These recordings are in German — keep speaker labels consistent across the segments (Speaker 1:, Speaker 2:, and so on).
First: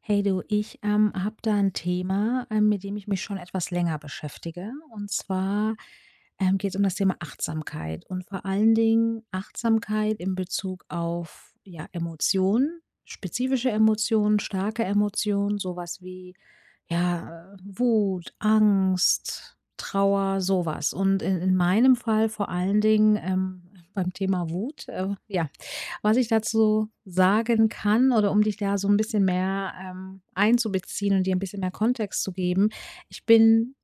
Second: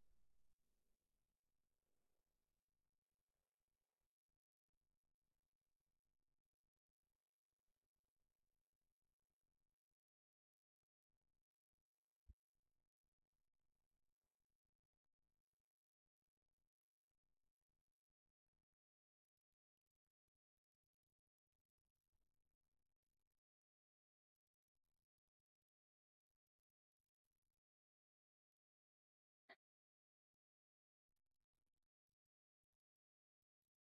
Speaker 1: Hey du, ich habe da ein Thema, mit dem ich mich schon etwas länger beschäftige. Und zwar geht es um das Thema Achtsamkeit und vor allen Dingen Achtsamkeit in Bezug auf ja, Emotionen, spezifische Emotionen, starke Emotionen, sowas wie ja, Wut, Angst, Trauer, sowas. Und in meinem Fall vor allen Dingen beim Thema Wut, ja, was ich dazu sagen kann, oder um dich da so ein bisschen mehr, einzubeziehen und dir ein bisschen mehr Kontext zu geben. Ich bin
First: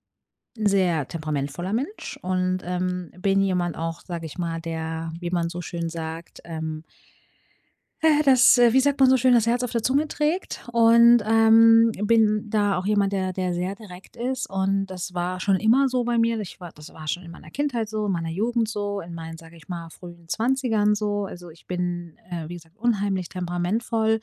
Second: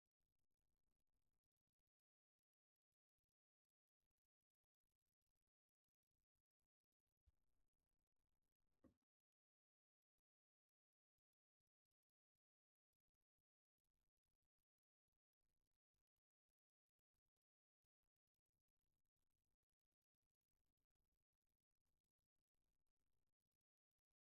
Speaker 1: 'n sehr temperamentvoller Mensch und, bin jemand auch, sage ich mal, der, wie man so schön sagt, wie sagt man so schön, das Herz auf der Zunge trägt und, bin da auch jemand, der sehr direkt ist und das war schon immer so bei mir. Ich war Das war schon in meiner Kindheit so, in meiner Jugend so, in meinen, sage ich mal, frühen Zwanzigern so. Also, ich bin, wie gesagt, unheimlich temperamentvoll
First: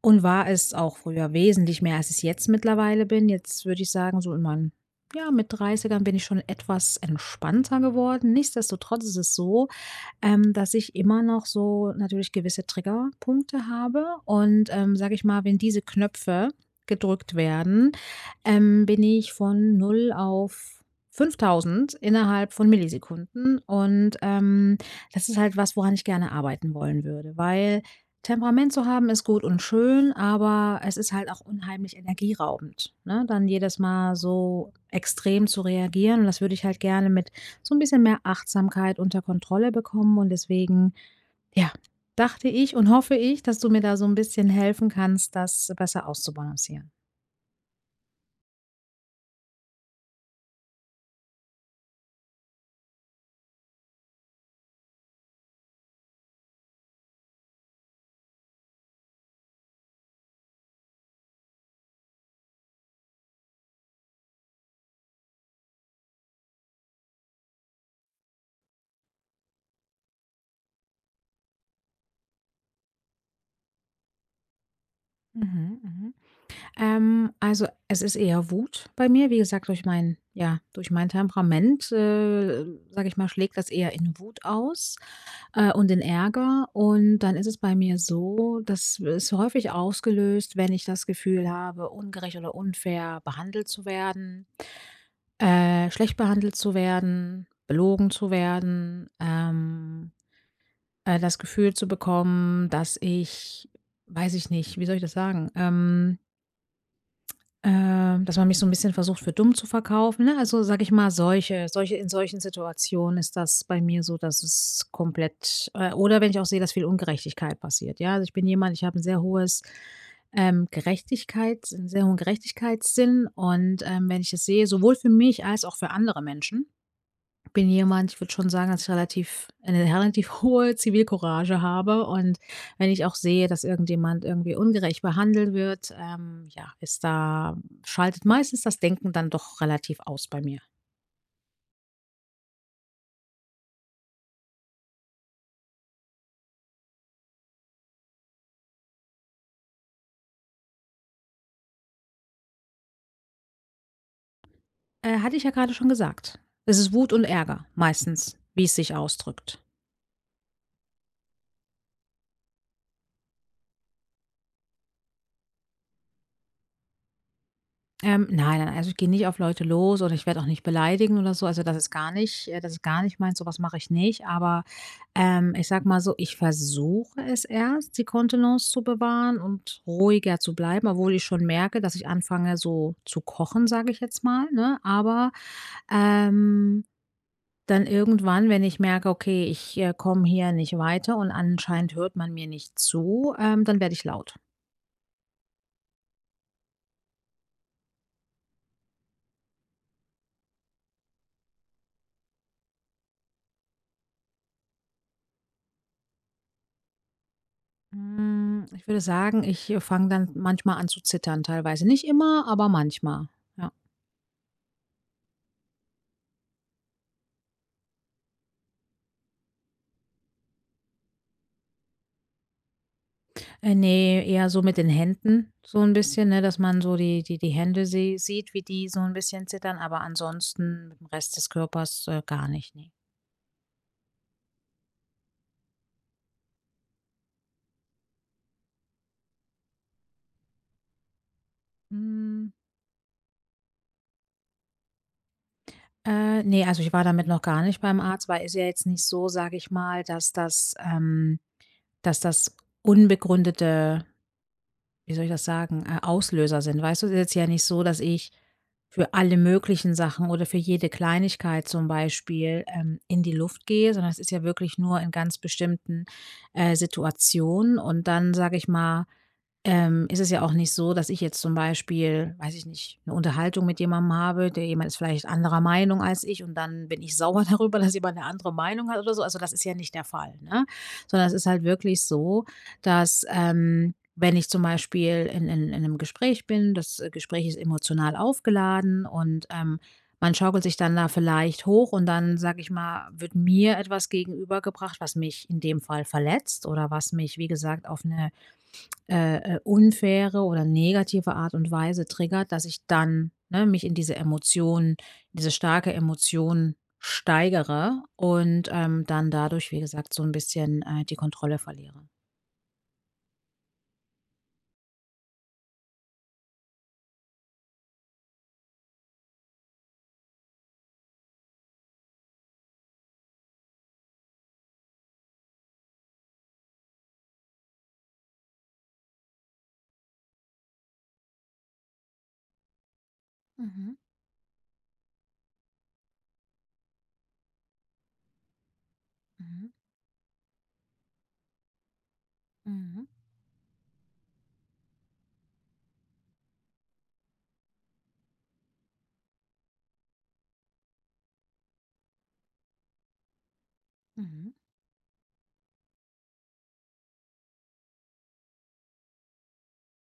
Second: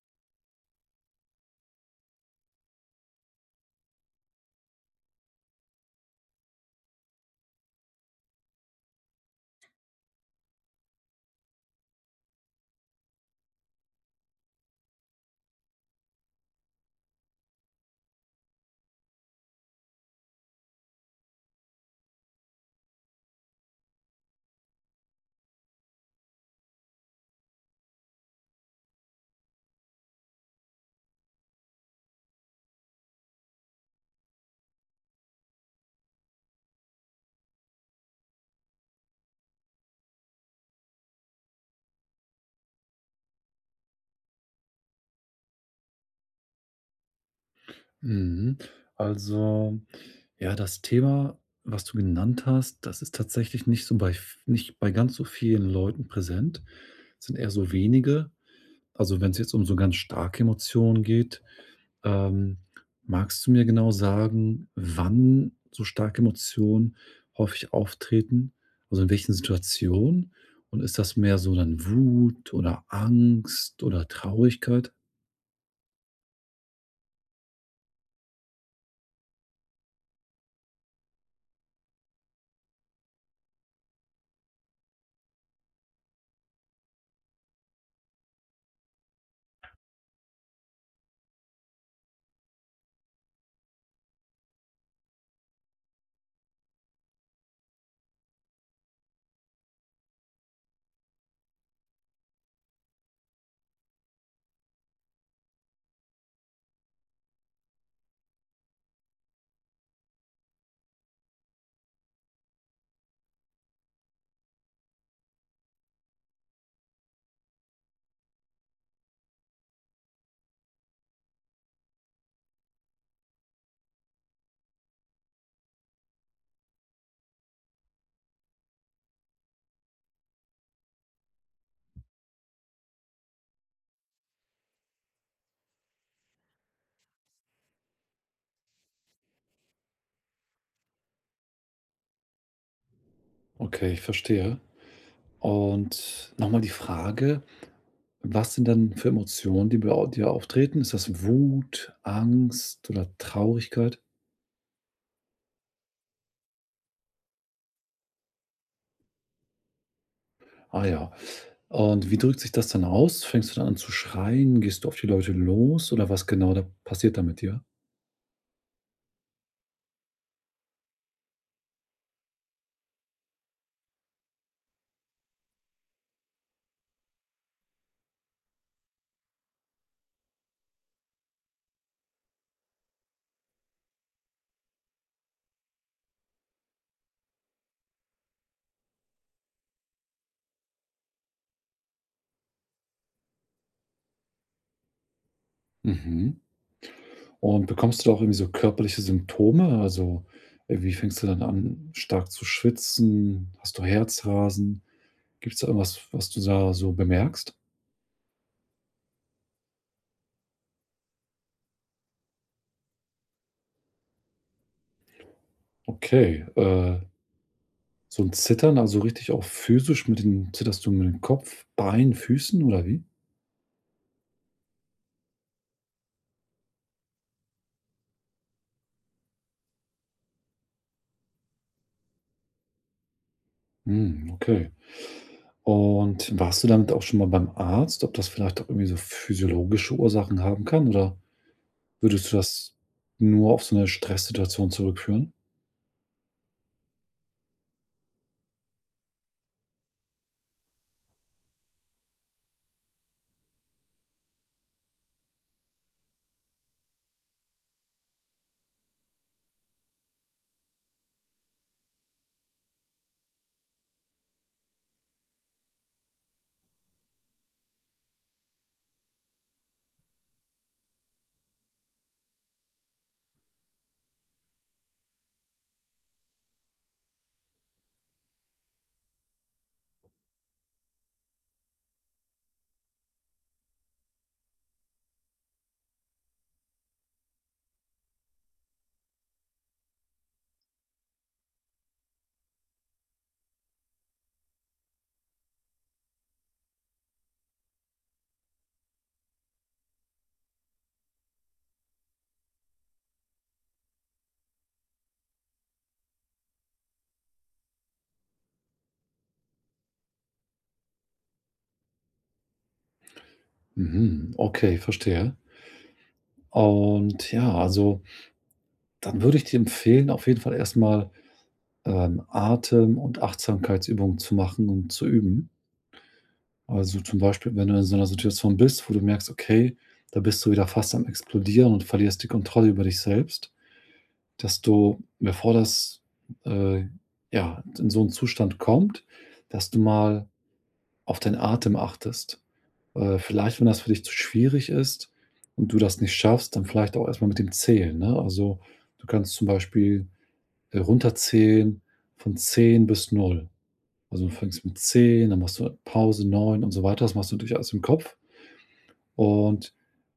Speaker 1: und war es auch früher wesentlich mehr, als ich's jetzt mittlerweile bin. Jetzt würde ich sagen, so in meinen, ja, mit Dreißigern bin ich schon etwas entspannter geworden. Nichtsdestotrotz ist es so, dass ich immer noch so natürlich gewisse Triggerpunkte habe und, sage ich mal, wenn diese Knöpfe gedrückt werden, bin ich von null auf 5.000 innerhalb von Millisekunden und, das ist halt was, woran ich gerne arbeiten wollen würde, weil Temperament zu haben ist gut und schön, aber es ist halt auch unheimlich energieraubend, ne? Dann jedes Mal so extrem zu reagieren, und das würde ich halt gerne mit so ein bisschen mehr Achtsamkeit unter Kontrolle bekommen und deswegen, ja, dachte ich und hoffe ich, dass du mir da so ein bisschen helfen kannst, das besser auszubalancieren.
Speaker 2: Mhm. Also, ja, das Thema, was du genannt hast, das ist tatsächlich nicht bei ganz so vielen Leuten präsent. Es sind eher so wenige. Also, wenn es jetzt um so ganz starke Emotionen geht, ähm, magst du mir genau sagen, wann so starke Emotionen häufig auftreten? Also, in welchen Situationen? Und ist das mehr so dann Wut oder Angst oder Traurigkeit?
Speaker 1: Mhm, mhm. Also, es ist eher Wut bei mir. Wie gesagt, durch mein Temperament, sage ich mal, schlägt das eher in Wut aus, und in Ärger. Und dann ist es bei mir so, das ist häufig ausgelöst, wenn ich das Gefühl habe, ungerecht oder unfair behandelt zu werden. Schlecht behandelt zu werden, belogen zu werden, das Gefühl zu bekommen, dass ich, weiß ich nicht, wie soll ich das sagen? Dass man mich so ein bisschen versucht, für dumm zu verkaufen, ne? Also, sage ich mal, solche solche in solchen Situationen ist das bei mir so, dass es komplett oder wenn ich auch sehe, dass viel Ungerechtigkeit passiert, ja? Also, ich bin jemand, ich habe ein sehr hohes, Gerechtigkeits 'n sehr hohen Gerechtigkeitssinn und, wenn ich es sehe, sowohl für mich als auch für andere Menschen, bin jemand, ich würde schon sagen, dass ich relativ hohe Zivilcourage habe, und wenn ich auch sehe, dass irgendjemand irgendwie ungerecht behandelt wird, ja, ist da schaltet meistens das Denken dann doch relativ aus bei mir.
Speaker 2: Okay, ich verstehe. Und nochmal die Frage: Was sind dann für Emotionen, die bei au dir auftreten? Ist das Wut, Angst oder Traurigkeit?
Speaker 1: Hatte ich ja gerade schon gesagt. Es ist Wut und Ärger meistens, wie es sich ausdrückt.
Speaker 2: Ah ja. Und wie drückt sich das dann aus? Fängst du dann an zu schreien? Gehst du auf die Leute los oder was genau da passiert da mit dir?
Speaker 1: Nein, nein, also ich gehe nicht auf Leute los oder ich werde auch nicht beleidigen oder so. Also das ist gar nicht meins, sowas mache ich nicht. Aber ich sag mal so, ich versuche es erst, die Kontenance zu bewahren und ruhiger zu bleiben, obwohl ich schon merke, dass ich anfange so zu kochen, sage ich jetzt mal. Ne? Aber ähm, dann irgendwann, wenn ich merke, okay, ich komme hier nicht weiter und anscheinend hört man mir nicht zu, dann werde ich laut.
Speaker 2: Mhm. Und bekommst du da auch irgendwie so körperliche Symptome? Also, wie fängst du dann an, stark zu schwitzen? Hast du Herzrasen? Gibt's da irgendwas, was du da so bemerkst?
Speaker 1: Hm, ich würde sagen, fange dann manchmal an zu zittern teilweise. Nicht immer, aber manchmal, ja.
Speaker 2: Okay, so 'n Zittern, also richtig auch physisch mit den zitterst du mit dem Kopf, Beinen, Füßen oder wie?
Speaker 1: Ne, eher so mit den Händen so ein bisschen, ne, dass man so die Hände sieht, wie die so ein bisschen zittern, aber ansonsten mit dem Rest des Körpers, gar nicht, ne.
Speaker 2: Hm, okay. Und warst du damit auch schon mal beim Arzt, ob das vielleicht auch irgendwie so physiologische Ursachen haben kann, oder würdest du
Speaker 1: Hm,
Speaker 2: das nur auf so 'ne Stresssituation zurückführen?
Speaker 1: ne, also ich war damit noch gar nicht beim Arzt, weil, ist ja jetzt nicht so, sage ich mal, dass das, dass das unbegründete, wie soll ich das sagen, Auslöser sind. Weißt du, es ist jetzt ja nicht so, dass ich für alle möglichen Sachen oder für jede Kleinigkeit zum Beispiel in die Luft gehe, sondern es ist ja wirklich nur in ganz bestimmten, Situationen. Und dann, sage ich mal, ist es ja auch nicht so, dass ich jetzt zum Beispiel, weiß ich nicht, eine Unterhaltung mit jemandem habe, der jemand ist vielleicht anderer Meinung als ich, und dann bin ich sauer darüber, dass jemand eine andere Meinung hat oder so. Also, das ist ja nicht der Fall, ne? Sondern es ist halt wirklich so, dass, wenn ich zum Beispiel in 'nem Gespräch bin, Gespräch ist emotional aufgeladen und, man schaukelt sich dann da vielleicht hoch, und dann, sage ich mal, wird mir etwas gegenübergebracht, was mich in dem Fall verletzt oder was mich, wie gesagt, auf eine unfaire oder negative Art und Weise triggert, dass ich dann, ne, mich in diese starke Emotion steigere und, dann dadurch, wie gesagt, so ein bisschen, die Kontrolle verliere.
Speaker 2: Mhm, okay, verstehe. Und ja, also, dann würde ich dir empfehlen, auf jeden Fall erst mal Atem- und Achtsamkeitsübungen zu machen und zu üben. Also, zum Beispiel, wenn du in so einer Situation bist, wo du merkst, okay, da bist du wieder fast am Explodieren und verlierst die Kontrolle über dich selbst,
Speaker 1: Mhm,
Speaker 2: dass du, bevor das äh, ja, in so einen Zustand kommt,
Speaker 1: mhm,
Speaker 2: dass du mal auf deinen Atem achtest.
Speaker 1: mhm,
Speaker 2: Vielleicht, wenn das für dich zu schwierig ist und du das nicht schaffst, dann vielleicht auch erstmal mit dem Zählen, ne? Also, du kannst zum Beispiel runterzählen von 10 bis null. Also, du
Speaker 1: mhm,
Speaker 2: fängst mit 10, dann machst du Pause, 9 und so weiter. Das machst du natürlich alles im Kopf. Und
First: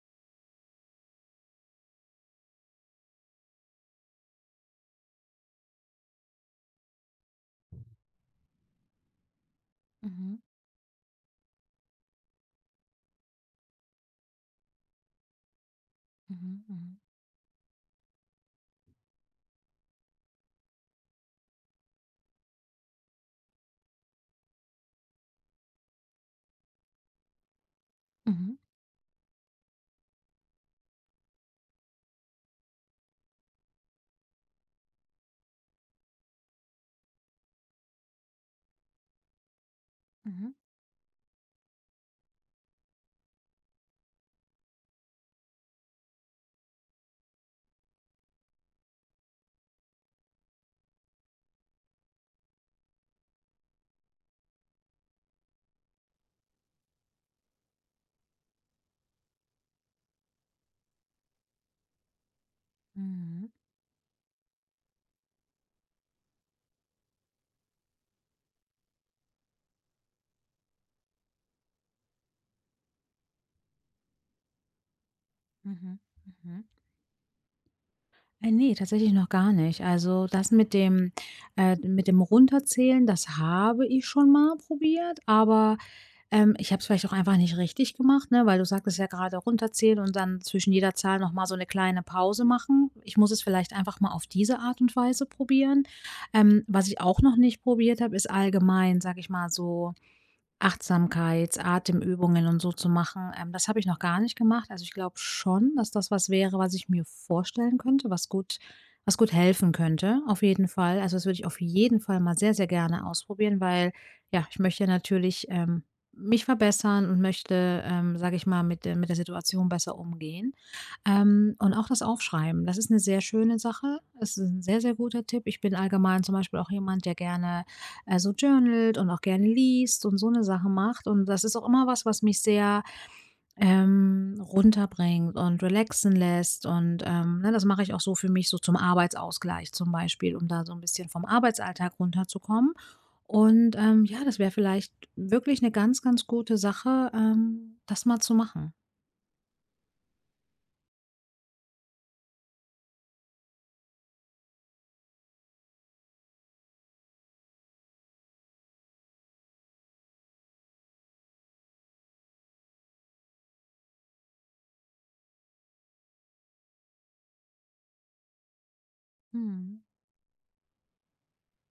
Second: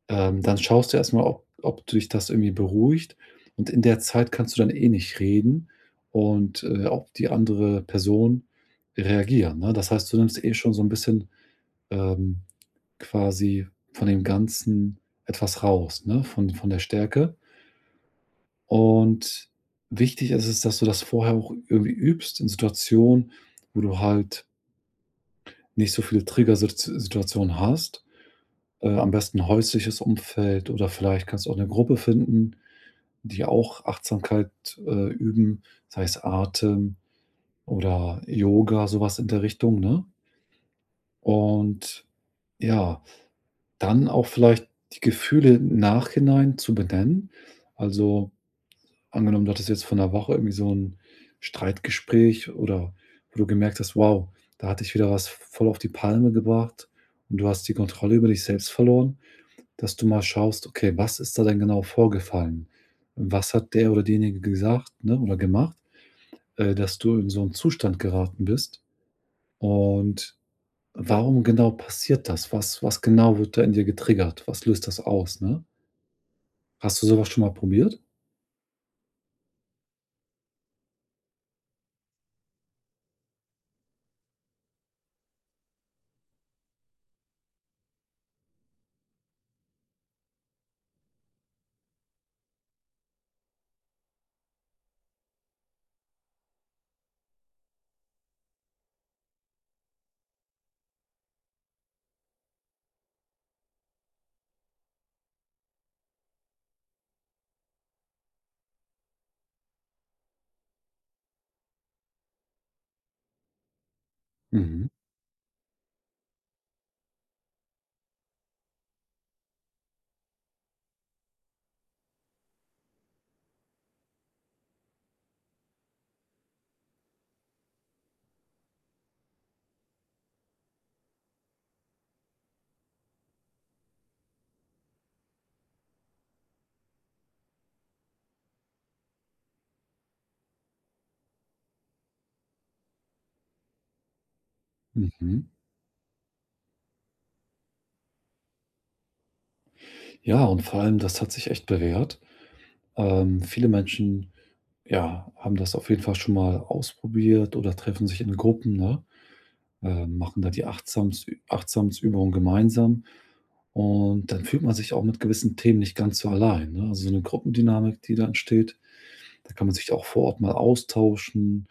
Speaker 2: dann schaust du erstmal, ob dich das irgendwie beruhigt. Und in der Zeit kannst du dann eh nicht reden und auf die andere Person reagieren, ne? Das heißt, du
Speaker 1: mhm,
Speaker 2: nimmst eh schon so ein bisschen ähm, quasi von dem Ganzen etwas raus, ne, von
Speaker 1: mhm,
Speaker 2: von der
Speaker 1: mhm,
Speaker 2: Stärke. Und wichtig ist es, dass du das vorher auch irgendwie übst in Situationen, wo du halt nicht so viele Triggersitz Situationen hast.
Speaker 1: mhm,
Speaker 2: Am besten häusliches Umfeld oder vielleicht kannst du auch eine Gruppe finden, die auch Achtsamkeit üben, sei es Atem oder Yoga, sowas in der Richtung, ne?
Speaker 1: mhm,
Speaker 2: Und ja, dann auch vielleicht die Gefühle im Nachhinein zu benennen. Also, angenommen, du hattest jetzt von der Woche irgendwie so ein Streitgespräch oder wo du gemerkt hast: „Wow, da hatte ich wieder was voll auf die Palme gebracht und du hast die Kontrolle über dich selbst verloren.“ Dass du mal schaust: Okay, was ist da denn genau vorgefallen?
Speaker 1: mhm,
Speaker 2: Was hat der oder diejenige gesagt, ne, oder gemacht, dass du in so einen Zustand geraten bist? Und warum genau passiert das? Was genau wird da in dir getriggert? Was löst das aus, ne?
Speaker 1: mhm, mhm.
Speaker 2: Hast du sowas schon mal probiert?
Speaker 1: Ne, tatsächlich noch gar nicht. Also, das mit dem Runterzählen, das habe ich schon mal probiert, aber ich habe es vielleicht auch einfach nicht richtig gemacht, ne, weil du sagtest ja gerade runterzählen und dann zwischen jeder Zahl noch mal so eine kleine Pause machen. Ich muss es vielleicht einfach mal auf diese Art und Weise probieren. Was ich auch noch nicht probiert habe, ist allgemein, sage ich mal, so Achtsamkeits-, Atemübungen und so zu machen, das habe ich noch gar nicht gemacht. Also, ich glaube schon, dass das was wäre, was ich mir vorstellen könnte, was gut helfen könnte, auf jeden Fall. Also, das würde ich auf jeden Fall mal sehr, sehr gerne ausprobieren, weil, ja, ich möchte ja
Speaker 2: Mhm,
Speaker 1: natürlich, mich verbessern und möchte, sage ich mal, mit der Situation besser umgehen. Und auch das Aufschreiben, das ist eine sehr schöne Sache. Das ist ein sehr, sehr guter Tipp. Ich bin allgemein zum Beispiel auch jemand, der gerne also journalt und auch gerne liest und so eine Sache macht. Und das ist auch immer was, was mich sehr, runterbringt und relaxen lässt. Und, ne, das mache ich auch so für mich so zum Arbeitsausgleich zum Beispiel, um da so ein bisschen vom Arbeitsalltag runterzukommen. Und, ja, das wäre vielleicht
Speaker 2: mhm.
Speaker 1: wirklich eine ganz, ganz gute Sache, das mal zu machen.
Speaker 2: Ja, und vor allem, das hat sich echt bewährt. Viele Menschen, ja, haben das auf jeden Fall schon mal ausprobiert oder treffen sich in Gruppen, ne? Äh, machen da die Achtsamst Achtsamsübungen gemeinsam und dann fühlt man sich auch mit gewissen Themen nicht ganz so allein, ne? Also, so eine Gruppendynamik, die da entsteht, da kann man
Speaker 1: Mhm.
Speaker 2: sich auch vor Ort mal austauschen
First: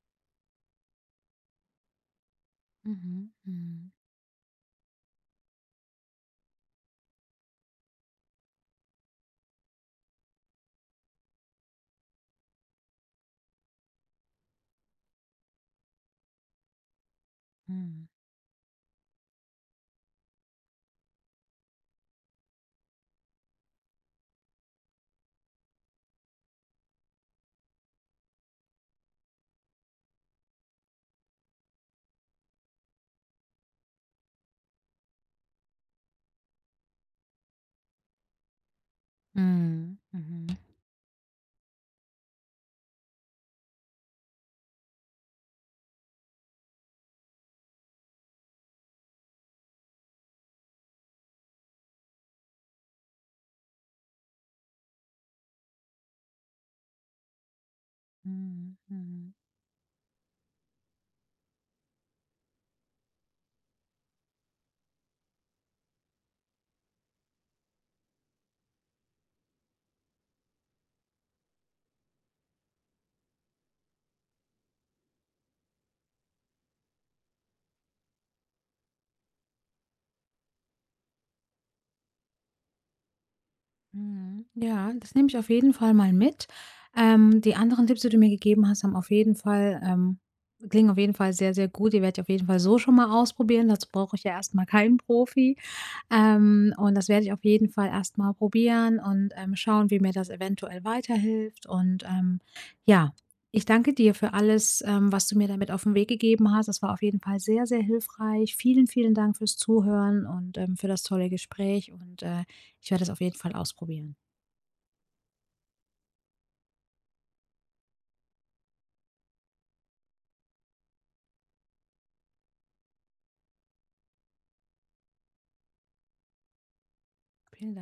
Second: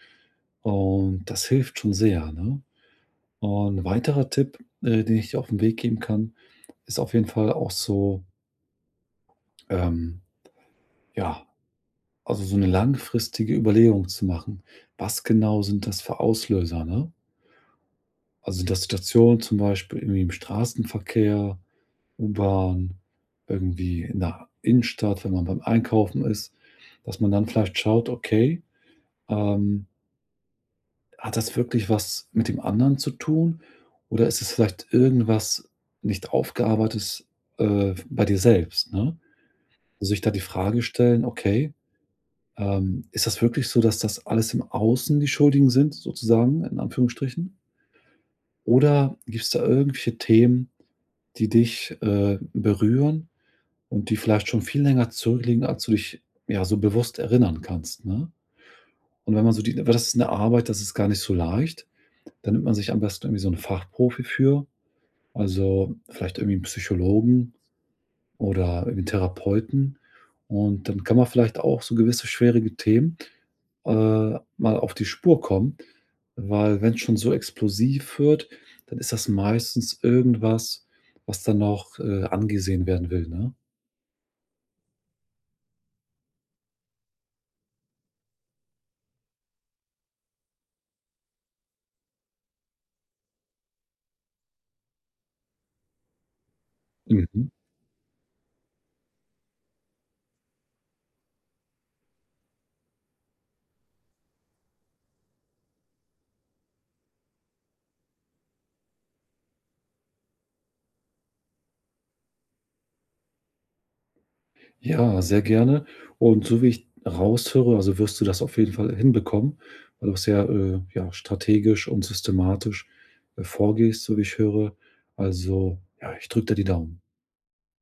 Speaker 2: und das hilft schon sehr, ne?
Speaker 1: Mhm.
Speaker 2: Und 'n
Speaker 1: Mhm.
Speaker 2: weiterer Tipp, den ich dir auf den Weg geben kann, ist auf jeden Fall auch so ähm, ja, also, so eine langfristige Überlegung zu machen. Was genau sind das für Auslöser, ne?
Speaker 1: Mhm.
Speaker 2: Also, sind das Situationen zum Beispiel irgendwie im Straßenverkehr, U-Bahn, irgendwie in der Innenstadt, wenn man beim Einkaufen ist, dass man dann vielleicht schaut: „Okay, ähm, hat das wirklich was mit dem anderen zu tun oder ist es vielleicht irgendwas nicht Aufgearbeitetes, bei dir selbst“, ne?
Speaker 1: Mhm.
Speaker 2: Also, sich da die
Speaker 1: Mhm.
Speaker 2: Frage stellen: „Okay, ist das wirklich so, dass das alles im Außen die Schuldigen sind sozusagen, in Anführungsstrichen? Oder gibt es da irgendwelche Themen, die dich, berühren und die vielleicht schon viel länger zurückliegen, als du dich, ja, so bewusst erinnern kannst, ne?
Speaker 1: Mhm. Mhm.
Speaker 2: Und wenn man so die das ist eine Arbeit, das ist gar nicht so leicht. Da nimmt man sich am besten irgendwie so einen Fachprofi für, also vielleicht irgendwie 'n Psychologen oder irgendwie 'n Therapeuten. Und dann kann man vielleicht auch so gewisse schwierige Themen, äh, mal auf die Spur kommen, weil wenn es schon so explosiv wird, dann ist das meistens irgendwas, was dann noch, angesehen werden will, ne?
Speaker 1: Mhm. Ja, das nehme ich auf jeden Fall mal mit. Die anderen Tipps, die du mir gegeben hast, haben auf jeden Fall, klingen auf jeden Fall sehr, sehr gut. Die werde ich auf jeden Fall so schon mal ausprobieren. Dazu brauche ich ja erstmal keinen Profi. Und das werde ich auf
Speaker 2: Mhm.
Speaker 1: jeden Fall erst mal probieren und, schauen, wie mir das eventuell weiterhilft. Und, ja, ich danke dir für alles, was du mir damit auf den Weg gegeben hast. Das war auf jeden Fall sehr, sehr hilfreich. Vielen, vielen Dank fürs Zuhören und, für das tolle Gespräch und, ich werde es auf jeden Fall ausprobieren.
Speaker 2: Ja, sehr gerne. Und so wie ich raushöre, also wirst du das auf jeden Fall hinbekommen, weil du sehr, ja, strategisch und systematisch, vorgehst, so wie ich höre. Also, ja, ich drücke dir die Daumen.
Speaker 1: Vielen Dank.